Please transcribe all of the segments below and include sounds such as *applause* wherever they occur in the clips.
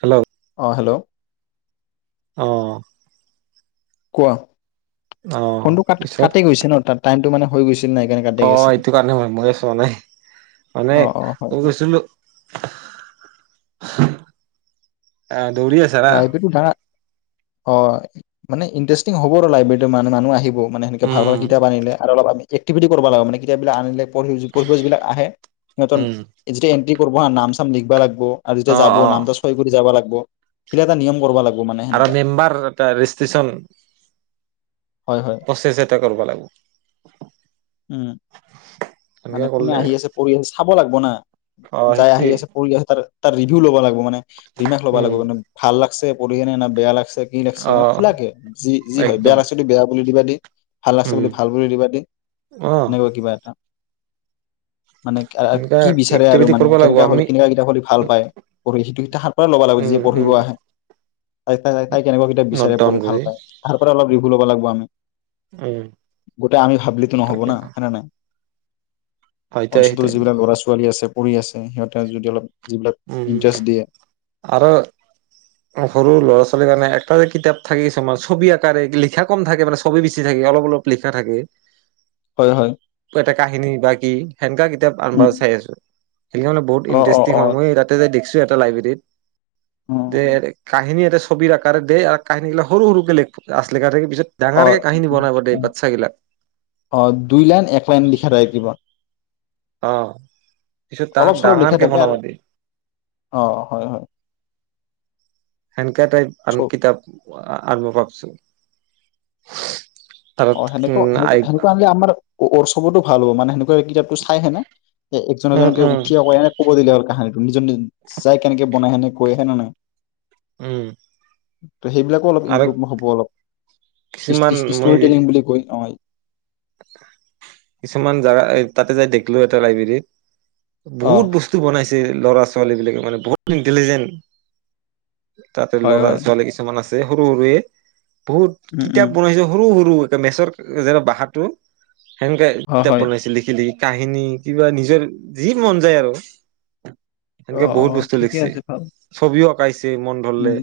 Hello অ hello অঁ কোৱা? ফোনটো ক কাটি গৈছে ন তাৰ টাইমটো মানে হৈ গৈছে ন সেইকাৰণে কাটি অঁ এইটো কাৰণে হয় মই ছোৱা নাই মানে অ অ হয় মই হয়। গৈছিলোঁ আহ দৌৰি আছে ন অঁ মানে ইণ্টাৰেষ্টিং হব আৰু লাইব্ৰেৰী মানে মানুহ আহিব মানে সেনেকে ভাল ভাল উম কিতাপ আনিলে আৰু অলপমান একতিভিতি কৰিব লাগে কেতিয়াবা আন পঢ়িব যিবিলাক আহে সিহঁতৰ উম যেতিয়া এটি কৰিব নাম চাম লিখিব লাগিব আৰু যেতিয়া অ যাব অ নামটো চহী কৰি যাব লাগে এতিয়া এটা নিয়ম কৰিব লাগে। আৰু মেম্বাৰ এটা ৰেজিষ্ট্ৰন হয় হয় প্ৰচেচ এটা কৰিব লাগিব উম। এনেকে মানে কোনে কৰিলে আহি আছে, পৰি আছে, চাব লাগব না। অ যাই আহি সেইটোৱে আছে, পৰি আছে, তাত তাৰ ভিডিঅ' ল'ব লাগ মোৰ মানে *unintelligible* ল'ব উম লাগিব মানে, ভাল লাগ পিছে পৰিকিনে না বেয়া লাগছে কি লাগছে অ মানে খোলাকে যি-যি হয়, একদম বেয়া লাগছে বেয়া বুলি দিবা দি, ভাল লাগছে উম বুলি ভাল বুলি দিবা দি, অ এনেকুৱা কিবা এটা। মানে আ এনেকা কি বিচাৰে আৰু এক্টিভিটি মানে কৰিব লাগিব কেনেকুৱা আমি হ'লে কেনেকুৱা কিতাপ পঢ়ি ভাল পায়, পঢ়ি সেইটো তাহাৰ পৰাই ল'ব লাগিব উম যিয়ে পঢ়িব উম আহে, তাই-তাই কেনেকুৱা কিতাপ নট বিচাৰে ডাউন পঢ়ি কৰি ভাল পায়, তাহাৰ পৰাই অলপ ৰি *unintelligible* লব লাগব আমি। উম গোটেই আমি ভাবলিতো নহব না, তাকেতো হয়নে নাই? হয় অঞ্চলটোৰ দে যিবিলাক ল'ৰা-ছোৱালী আছে পঢ়ি আছে। সিহঁতে যদি অলপ যিবিলাক উম ইণ্টাৰেষ্ট দিয়ে আৰু সৰু ল'ৰা-ছোৱালী মানে তাৰে কিতাপ থাকে কিছুমান ছবি আকাৰে, লিখা কম থাকে মানে, ছবি বেছি থাকে, অলপ-অলপ লিখা থাকে। হয় হয় এটা কাহিনী বা কি সেনেকুৱা কিতাপ আনবা উম চাই আছোঁ। এইকেইখন বোলে বহুত অ অ ইনটাৰেষ্টিং অ হয়। তাতে দেখছোঁ এটা লাইব্ৰেৰীত উম, দে উম। *unintelligible* কাহিনী এটা ছবিৰ আকাৰে দে আৰু কাহিনীবিলাক সৰু-সৰুকে *unintelligible* লিখা থাকে। পিছত হয়। ডাঙৰকে কাহিনী বনাব দে বাচ্ছা গিলাক অ দুই লাইন, এক লাইন লিখা থাকে কিবা। অ পিছত তাহাক অলপ-চলপ লিখা ডাঙৰকে থাকে বনাব আৰু দে অ হয়-হয়। সেনেকা টাইপ আমি কিতাপ *unintelligible* আনব ভাবছোঁ । অ সেনেকুৱাও *unintelligible* সেনেকুৱা আনলি আমাৰ অ *unintelligible* চবতো ভাল হব মানে সেনে *unintelligible* কিতাপটো চাইহেনে এ উম একজন-একজনকৈ উম উঠি এনে ক'ব লগীয়া হল কাহিনীটো *unintelligible* নিজন চাই কেনেকে বনাই হেনে কৈ হেনে নাই উম। *inaudible* ত' সেইবিলাকো অলপ আৰু ইম্প্ৰুভ হ'ব অলপ, কিছুমান ইষ্ট-ইষ্ট-ইষ্ট তোৰ মই টেলিং বুলি কই নহয় কিছুমান জাগা এই তাতে যে দেখলোঁ এটা লাইব্ৰেৰীত অ বহুত বস্তু বনাইছে। তে ল'ৰা-ছোৱালীবিলাকে মানে বহুত ইন্টেলিজেণ্ট তাতে হয় হয় ল'ৰা-ছোৱালী কিছুমান আছে। এ সৰু সৰু এ। বহুত উম উম কিতাপ বনাইছো সৰু-সৰু মেচৰ যেনে বাঁহাত টো সেনেকে হয় কিতাপ হয় বনাইছে লিখি-লিখি। কাহিনী কিবা নিজৰ যি মন যায় আৰু। অ সেনেকে অ বহুত বস্তু ঠিকে লিখ্ছি, আছে ভাল ছবিও আ প্ৰাইছ দে মন ধৰলে উম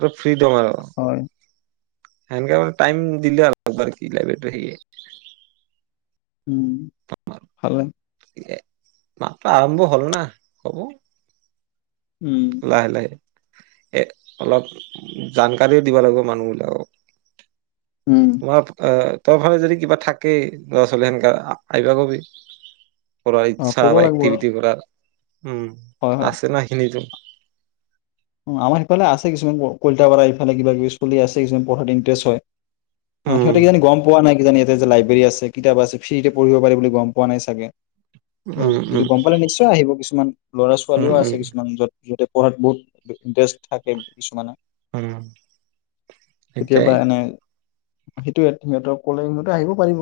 তফ কি থম আৰু। হয় সেনকে মানে টাইম দিলে হল, অ লাইব্ৰেৰীটো সেই উম, ভালে। মাত্ৰ আৰম্ভ হ'ল না, হব। উম লাহে-লাহে এ অলপ জানকাৰীও দিব লাগিব মানুহবিলাকক। উম অলপ অ তোৰ ফালে যদি কিবা থাকেই ল'ৰা ছোৱালী সেনেকা আইবা কবি। কৰাৰ অ ইচ্ছা ক'ব বা লাগিব আৰু এক্টিভিটি কৰাৰ উম হয় হয় আছে ন সেইখিনিতো? আমাৰ সিফালে আছে কিছুমান কলিতা পাৰা ইফালে কিবা কিবি চলি আছে। কিছুমান পঢ়াত ইন্টাৰেষ্ট হয়। অ উম সিহঁতে কিজানি গম পোৱা নাই কিজানি। যে লাইব্ৰেৰী আছে কিতাপ আছে। ফ্ৰীতে পঢ়িব পাৰি বুলি গম পোৱা নাই চাগে। উম যদি উম গম পালে নিশ্চয় আহিব। কিছুমান ল'ৰা উম ছোৱালীও আছে উম কিছুমান য'ত সিহঁতে পঢ়াত বহুত ইণ্টাৰেষ্ট থাকে কিছুমানে উম সেইটাই সেইটো সিহঁতক কলে সিহঁতে আহিব পাৰিব।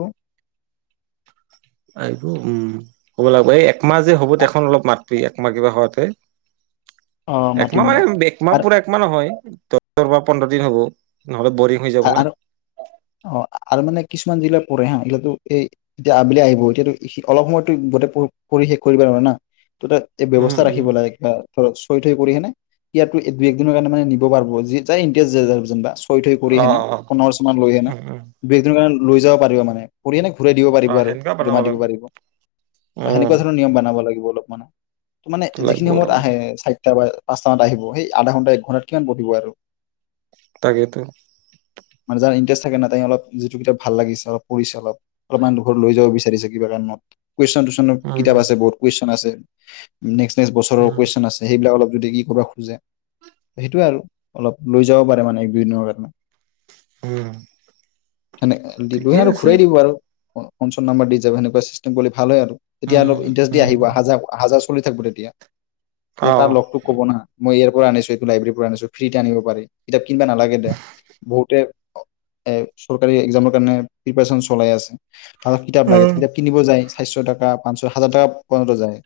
আহিব। উম, ক'ব লাগব। এই একমাহ যে হ'ব তেখন অলপ মাত ত একমাহ কিবা হোৱাতে অ একমাহ মাতিম ন মানে একমাহ আৰু পৰা একমাহ নহয়। বা পন্ধৰ দিন হ'ব। ন? আৰু অ আৰু মানে কিছুমান জিলা পৰে হা এইগিলো এই এতিয়া আবেলি আহিব এতিয়া অলপ সময়তো গোটেই কৰি শেষ কৰিব লাগিব না। তাতে এই উম ব্যৱস্থা উম ৰাখিব লাগে কিবা খৰচ থৈ থৈ কৰি কিনে ইয়াত দুই এক দিনৰ কাৰণে মানে নিব পাৰিব যাৰ যি ইনন্তেচ যেনেবা কৰি অ কিনে অ পোন্ধৰ বছৰমান লৈ হেনে উম উম দুই কাৰ লৈ যাব পাৰিবা মানে কৰিনে ঘূৰাই দিব অ পাৰিব আৰু সেনেকুৱা বনাব জমা দিব লাগিব পাৰিব অহ উম সেনেকুৱা ধৰণৰ নিয়ম বনাব লাগিব অলপ। মানে মানে লাগিব যিখিনি সময়ত লাগিব আহে কেতিয়াবা পাঁচটামানত আহিব সেই আধা ঘণ্টা এক ঘণ্টাত কিমান বহিব আৰু। তাকেটো। মানে যাৰ ইণ্টাৰেষ্ট থাকে না তাই অলপ যিটো কিতাপ ভাল লাগিছে অলপ, পঢ়িছে অলপ, অলপমান দুৰত লৈ যাব বিচাৰিছে কিবা কাৰণত। কুৱেশন টুৱেশন কিতাপ উম আছে বহুত কুৱেশ্যন আছে। নেক্স নেক্স বছৰৰ উম কুৱেশন আছে সেইবিলাক অলপ যদি ই কৰবাৰ খোজে সেইটোয়ে আৰু অলপ লৈ যাব পাৰে মানে এক দুদিনৰ আগত উম! উম মানে দিবই ঠিকে আৰু আছে ঘূৰাই দিব আৰু অ ফনচন নাম্বাৰ দি যাবা হেনেকুৱা চিষ্টেম বুলি ভালে আৰু তেতিয়া অলপ উম, ইন্টেচ দি উম, আহিব আহা যোৱা চলি থাকিব দে তেতিয়া তেতিয়া তাৰ অ', লগতোক ক'ব না মই ইয়া আনিছোঁ এই লাইব্ৰৰী পৰা আছোঁ ফ্ৰীতে আনিব পাৰি কিতাপ কিনিবা নালাগে দে বহুতে এ চৰকাৰী এক্সামৰ কাৰণে প্ৰিপাৰচন চলাই আছে। আৰু কিতাপ লাগে উম, কিতাপ কিনিব যায় সাইশ টকা পাঁচশ হাজাৰ টকা পৰ্যন্ত যায়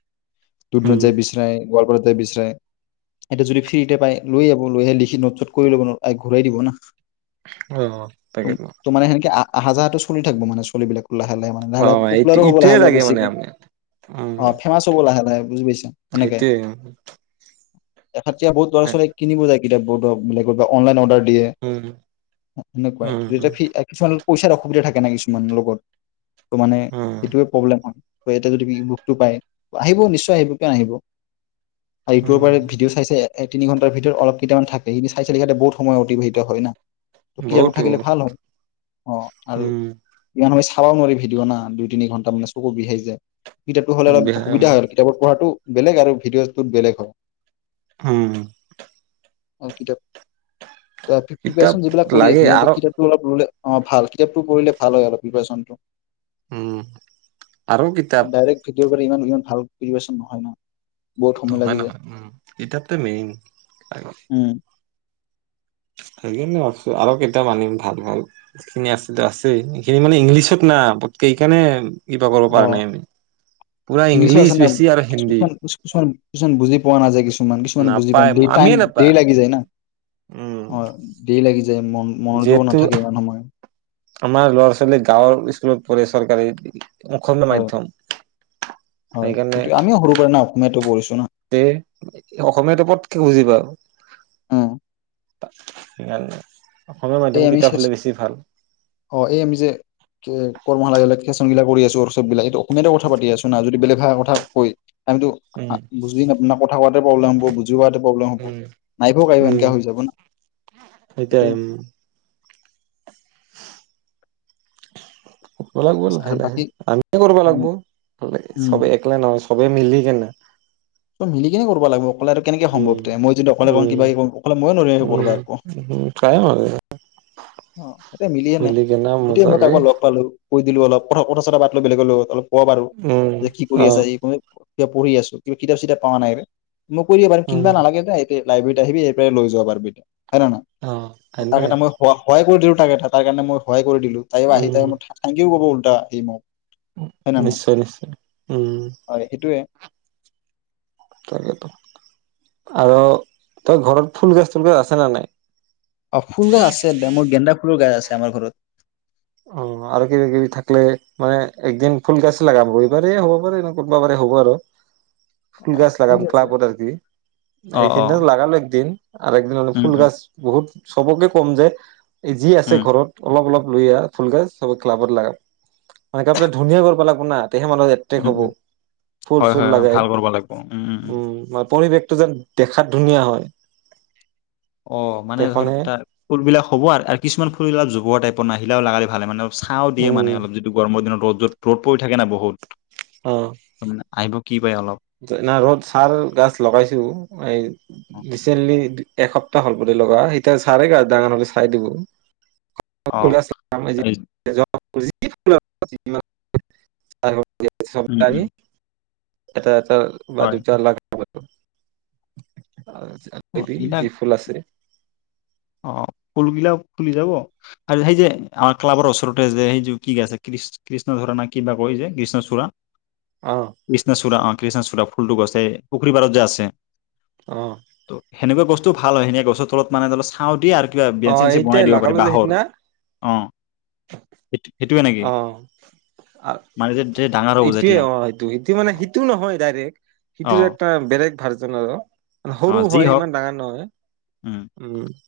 দুকানত উম, যায় বিচৰাই গোৱালপাৰাত যায় বিচাৰে এতিয়া যদি ফ্ৰীতে পাই লৈ আহিব লৈ আহি লিখি নোট- চট কৰি ল'ব ঘূৰাই দিব না অহ তাকেই ন ত' মানে সেনেকে আহা যাহটো চলি থাকিব মানে ছোৱালী বিলাক। লাহে লাহে মানে লাহে লে অ', এইটো পপুলাৰো হ'ব ইটোয়ে লাহে লাহে লাগে মানে বেছিকে আমি অ ফেমাচ হ'ব লাহে লাহে বুজি পাইছা সেইটোৱে উম! এখততি বহুত লৰা-ছোৱালীয়ে কিনিব যায় কিতাপব বান কব অনলন অৰ্ডাৰ দিয়ে। উম, এনেকুৱাই যেয়া উম, একে। পইচাৰ অসুবিধা থাকে না কিছুমান লগত। ত মানে উম, সেইটোয়ে প্ৰব্লেম হয় ইয়াতে যদি বুকটো পায় আহিব নিশ্চয় আহিব কিয় নাহিব আহিব। আৰু ইউটিউবত উম, পৰা ভিডিঅ' চাইছে। তিনিঘন্টাৰ ভিতৰত অলপ কেইতা মান থাকেই নাই চিহঁ বহু সময় অতিবাহিত। হয় ন। ত কয়োৰ বহুতো থাকিলে ভাল হ অ আৰু উম, ইমান। খাব নোৱাৰি ভিডিঅ' দুই তিনি ঘণ্টা মান চকু বিহাই যায়। কিতাপটো হলে অপ ব্যায়াম, সুবিধা হলেতাপত পঢ়াটো। বেলেগ আৰু ভিডিঅ'টোত বেলেগ হয়। উম। অকিত। কিতাপ যিলাক কৰি লাগে আছে আৰু সহতেটো অললে। অ ভাল কিতাপটো পঢ়িলে ভাল হয় অলপ প্ৰিপ্যনটো। উম, আৰু কিতাপ ডাইৰেক্ ভিডিঅ। ইমান ইমান ভাল পৰিবেশচন নহয় নয়। নহয় নহয় উম কিতাপ মেইন আ। উম, আৰু কেইটা মানিম ভাল ভাল খিনি আছেো আছে এইখিনি মানে ইংলিছত না পটকে এইকাৰণে। অ ইংলিছো ইংলিছ আছে না বেছি আৰু হিন্দী কিছুমান কিছুমান কিছুমান বুজি পোৱা নাযায়। কি কিছুমান বুজি প নাপায় আমিয়ে নাপাওঁ। লাগি যায় ন অ ল। যে মন মনোযো যিহেতু নাথাকে ইমান সময় আমাৰ ল'ৰা ছোৱালী গাঁৱৰ স্কুলত পঢ়ে চৰকাৰী। অসমীয়া মাধ্যম হয় হয়তো আমিও সৰু কাৰণে অসমীয়াত পৰিছো এ অসমীয়া পতকে বুজিবা উম, আৰু স। এই আমি অ এই আমি যে কৰ্মালাগিলাকেচগিলাক। কৰি আছো আৰু চবিলাক এই অসমীয়াতে কথা পাতি আছো না যদি বেলেগ ভাল কথা কয়। আমিতো উম। বুজি কথা কোৱাতে প্ৰব্লেম হব বুজি পোৱা প্ৰব্লেম হব উম নাইফা উম এনো হৈ যাব না সেইটাই সেইটো। উম কৰিব লাগিব লাহে আৰু লাহে বাকী আমিয় কৰিব উম লাগিব উম চবে এককলা নহয় চবেই মিলি কেনে। চব মিলি কেনে কৰিব লাগিব অকলে আৰু কেনেকে সম্ভৱ উম। মই যদি অকলে কম উম কিবা কৰম অকলে মই নোৱাৰ উম কৰিবা একো, উম ট্ৰাই মাৰে এ মিলিয়ে নাই মিলি কেনে সেইটোয়ে মই মজাকে কাৰোবাক লগ পালো কৈ দিলো অলপ। কথাটা পাত লো বেলেগ লৈ অলপ। ক বাৰু উম যে কি কৰি অ আছে এই ক। এ পঢ়ি আছো। কিতাপ চিতাপ পোৱা নাই। মইকৰি বাৰম উম কিনিবা নালাগে দাই। লাইব্ৰেৰী আহিবি এই পৰাই লৈ যাবাৰ এতিয়া। হয় ন নাই অ তাক এনেকাই এটা মই সহায় কৰি দিওঁ। তাৰ কাৰণে মই হয়। কৰি দিল তাই আহি উম। তাই ঠাংকে কব কলো। টা এই মত। নিশ্চয় নিশ্চয় উম। হয় সেইটোৱে তাকো আৰু তই ঘৰত ফুল গছ তুল গছ আছে ন নাই। অ ফুল গাছ আছে এ মোৰ গেন্দা ফুলৰ গাছ আছে। আমাৰ ঘৰত। অ আৰু কিবা কিবি থাকিলে মানে একদিন ফুল গাছ লগাৰ পাৰে এই বাৰে হ'ব পাৰে ন কোনবা পাৰে হ'ব আৰু। ফুল অ গাছ ঠিক লাগাম আছে ক্লাবত আৰকি অ', এইখিন অ', লাগালো একদিন। আৰু একদিন হলে উম, ফুল উম, গছ বহুত। চবকে কম যে। যি আছে উম, ঘৰত অলপ অলপ। লৈ আহ। ফুলগছ চব ক্লাবত লগাব মানে ক পাক ধুনীয়া কৰিব লাগিব না। তেহে মানুহ এট্ৰেক উম, হ'ব উম, ফুল হয়, চুল হয়, অ, লগাই ভাল কৰিব লাগিব উম, উম পৰিৱেশ। টো যেন দেখাত ধুনীয়া হয়। অ মানে ধৰ সেইখনহে এটা ফুলবিলাক হ'ব আৰু আৰু কিছুমান ফুল এইবিলাক জোৱা টাইপ। নিলেও লগালে ভালোনে। চাও দিয়ে উম মানে অলপ যিটো গৰমৰ দিনত। ৰ' য'ত ৰ'দ পৰি থাকে না বহুত। অ ত মানে আহিব। কি পায় অলপ ৰ'দ চাৰ গছ লগাইছো এই ৰিচেণ্টলি। এসপ্তাহ হ'ল বুলি লগা এতিয়া চাৰেগা ডাঙৰ হ'লে চাই দিব। খ অ', এই *unintelligible* *unintelligible* চব উম, তানি। উম, এটা। ত হয়, বাজেত চাৰ লখ। *unintelligible* আজি অ', আনিবি এইবিলাক যি ফুল আছে। অ ফুলগিলাও ফুলি যাব আৰু সেই যে আমাৰ ক্লাবৰ ওচৰতে যে সেইযোৰ কি আছে কৃষ্ণ ধৰা না কি কয় এই যে কৃষ্ণচূড়া অ কৃষ্ণচূড়া, অ। কৃষ্ণচূড়া ফুলটো গছ যে এই পুখুৰীপাৰত যে আছে। অঁ। সেনেকোৱা বস্তু ভাল হয়। এনেই গছৰ তলত মানে ধৰ ছাঁও দিয়ে আৰ কিবা অ বেন্স চেন্স বনাই এইটাই দিব পাৰি লগালো যে বাঁহৰ। সিদিনা অ। *unintelligible* অ মানে যে যে ডাঙৰ হ'ব ইটোৱে যেতিয়া অ এইটো সিটো মানে সিটো নহয় ডাইৰেক্ট অ সিটোৰ এটা বেলেগ ভাৰ্জন আৰু। অ সৰু যি হয়, হওক ইমান ডাঙৰ নহয়। উম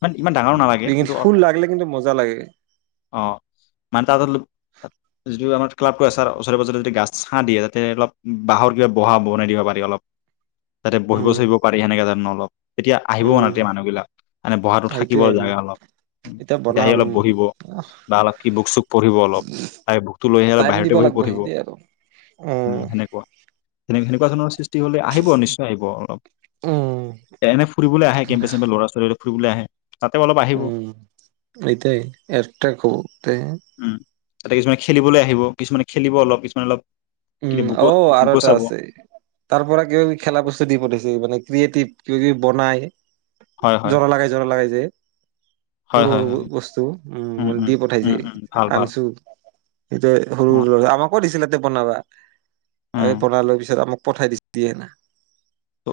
ইমান ইমান ডাঙৰো নালাগে কিন্তু অ ফুল লাগলে কিন্তু মজা লাগে। ত যিটো আমাৰ ক্লাবটো আছে ওচৰে পাজৰে যদি গাছ ছাঁ দিয়ে তাতে অলপ বাঁহৰ কিবা বহা বনাই দিব পাৰি অলপ। তাতে বহিব উম চহিব পাৰ যেন অলপ তেতিয়া আহিবও উম ৰাতি মানুহবিলাক মানে বহাটো থাকিব সেইটোয়ে লাগে অলপ। এতিয়া তেতিয়া আহি বনাম অলপ বহিব বা অলপ কি বুক চুক পঢ়িব অলপ। তাৰে বুকটো লৈ আহি অলপ টাইম বাহিৰতে দিব বহি লাগিব পঢ়িব সেইটোৱে আৰু উম সেনেকুৱা সেনে সেনেকুৱা ধৰণৰ সৃষ্টি হ'লে আহিব নিশ্চয় আহিব। অলপ উম এনে ফুৰিবলে আহে কেম্পে-চেম্পে ল'ৰা-ছোৱালী ফুৰিবলে আহে। তাতে অলপ আহিব উম এতিয়া একটা কোবতে উম। তাতে কিছুমানে খেলিবলৈ আহিব। কিছুমানে খেলিব অলপ, কিছুমানে অলপ উম কিবা বুকু অ আৰু বুকু এটা চাব। আছে।। তাৰ পৰা কিবা-কিবি খেলা বস্তু দি পঠাইছে মানে ক্ৰিয়েটিভ কিবা কিবি বনাই হয় হয়, জোৰা লগাই, জোৰা লগাই যে। হয় হয় সৰু-সৰু হয়, বস্তু উম মান দি পঠাইছে। উম উম, ভাল ভাল আনছো এটিয়া সৰু অ' সৰু লৰা আমাকো দিছিলে। তে বনাবা। এই উম। বনাই লৈ পিছত আমুক পঠাই দি দিয়ে না ত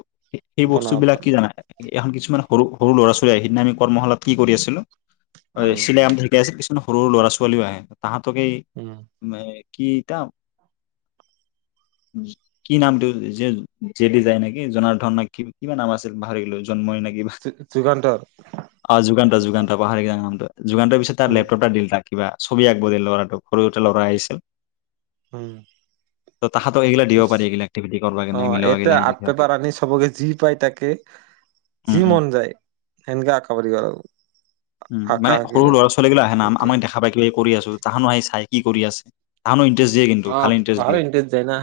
সেই বস্তু বনাব বিলাক কি পৰা জানা, নাই এখন কিছুমান সৰু-সৰু ল'ৰা-ছোৱালী এ সিদিনা আমি কৰ্মশালাত কি কৰি আছিলোঁ? হয় উম চিলাই কাম শিকাই আছিলোঁ। সৰু- সৰু ল'ৰা-ছোৱালীও আহে তাহাত বাকী উম মেই কিতাপ কি নামটো যে জেদি যায় নেকি? জনাৰ ধন ন কিবা নাম আছিল পাহৰিলৈ জন্মই নি। যুগান্তৰ অ যুগান্ত যুগান্ত পাহাৰিকাৰ নামটো। যুগান্ত পিছে তাৰ উম লেপটপটা দিলাক। কিবা ছবি আঁকব দি ল'ৰাটো সৰুতে ল'ৰা আহিছিল। উম। তাহাতক এইগিলা দিব পাৰি এইিলাক একটিভিটি কৰিব অ এটা আৰ্ট কাৰনে। পেপাৰ আনি চবকে যি পায় তাকে, উম যি উম মন যায় সেনেকে আঁকাব দিবা লাগব। উম মানে সৰু ল'ৰা ছোৱালীগিলা আহে না সেইটোৱে আমাক দেখা পায়াইিবা এই কৰি আছো তাহানো আহি চাই। কি কৰি আছে আন। দিয়ে কিন্তু অ ভালে ইন্টাৰেষ্ট পাহৰি দিয়ে ইণ্টাৰেষ্ট যায় না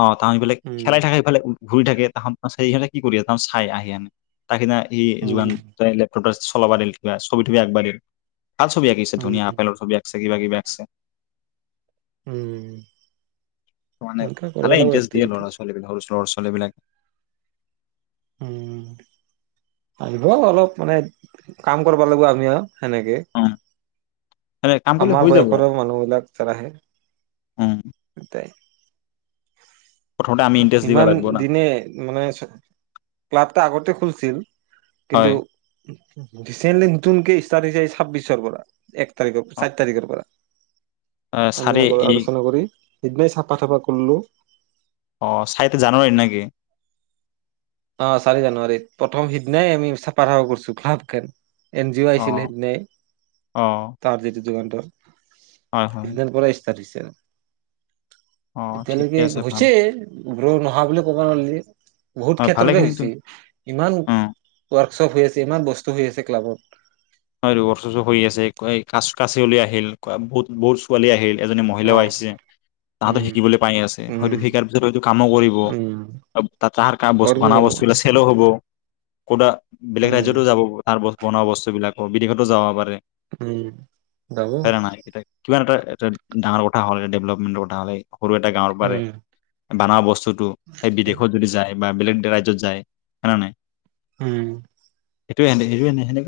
অ তাহ সফালে উম খেলাই থাকাই হেফালে। ঘূৰি থাকে তাহেই কি কৰি ত চাই আহি আনে। ত সিদিনা সি উম যোগান। চলাবা দিল। ছবি থুমি আকবাৰ। ভাল ছবি আঁকিছে উম ধুনীয়া আপেলৰ ছবি আঁকিছে। কিবা কিবা আকছে। উম। মানে এনেকা কৰিব ভালে লাগিব ইণ্টাৰেষ্ট দিয়ে এক্টিভিটি ল'ৰা ছোৱালীক সৰু ছোৱ। ছোৱালী বিলাক। উম আহিব অলপ মানে কাম কৰিব লাগিব আমি আৰু। হয়েনেকে। অ কাম কৰিলে আমাৰ হৈ যাব বয়সৰ মানুহবিলাক চল আহে। উম। এট। প্ৰথমতে আমি ইণ্টাৰেষ্ট দিব ইমান লাগিব না দিনে মানে। এটা আগতে খুলছিল। কিন্তু। হয় ৰিচেন্টলি নতুনকেষ্টাৰ্ট হৈছে ছাব্বিশৰ পৰা। এক তাৰখৰ পৰা অ চাত তাৰিখৰ পৰা। এ আমি চাৰি আগ এই আলোচনা কৰি। সেইদিনাই চাফা চাফা কৰিলোঁ। অ চাইতে জানোৱাৰিত নেকি? অ চাৰি জানুৱাৰীত প্ৰথম সিদিনাই আমি পাৰ কৰিছো ক্লাবখন। এন জি অ আহছিল সেইদিনে। অ যুগান্তৰ। হয় হয় তিনিদনৰ পৰা। চাৰছেয় অ তিয়ালকে ঠিকে আছে ভাল হৈছে ৰ নহা বুলি ক'ব নোৱাৰি হয় ক্ষেত্ৰতে ভালেখিনিতো হৈছে ইমান অ সব হৈ আছে ইমান বস্তু হৈ আছে ক্লাবত হয় ৰৰ চচ হৈ আছে কা কাচি হলি আহিল বহুত বহুত ছোৱালী আহিল এজনী অ মহিলাও আহিছে তাহাঁতো উম শিকিবলৈ পাই আছে হয়তো উম শিকাৰ পিছত হয়তো কামো কৰিব উম তাত তাহাৰ ক কৰিব বন কৰিব বস্তুবিলাক নিশ্চয় চেলো হব কটা বেলেগ উম ৰাজ্যতো যাব তাৰ্ত বনোৱা বস্তু বিলাক অবিদশতো যাব পাৰে উম যাব খ নাই এতিয়া কিমান এটা এটো ডাঙৰ কথা হ ডেভেলপমেট কথা হ সৰু এটা গাঁৱৰ পাৰে উম বনোৱা বস্তুত এই বিদেশত যদি যায় বা বেলেগ ৰাজ্যত যায় হে নাই উম এইটোৱে এনে এইটো এনে সেনেে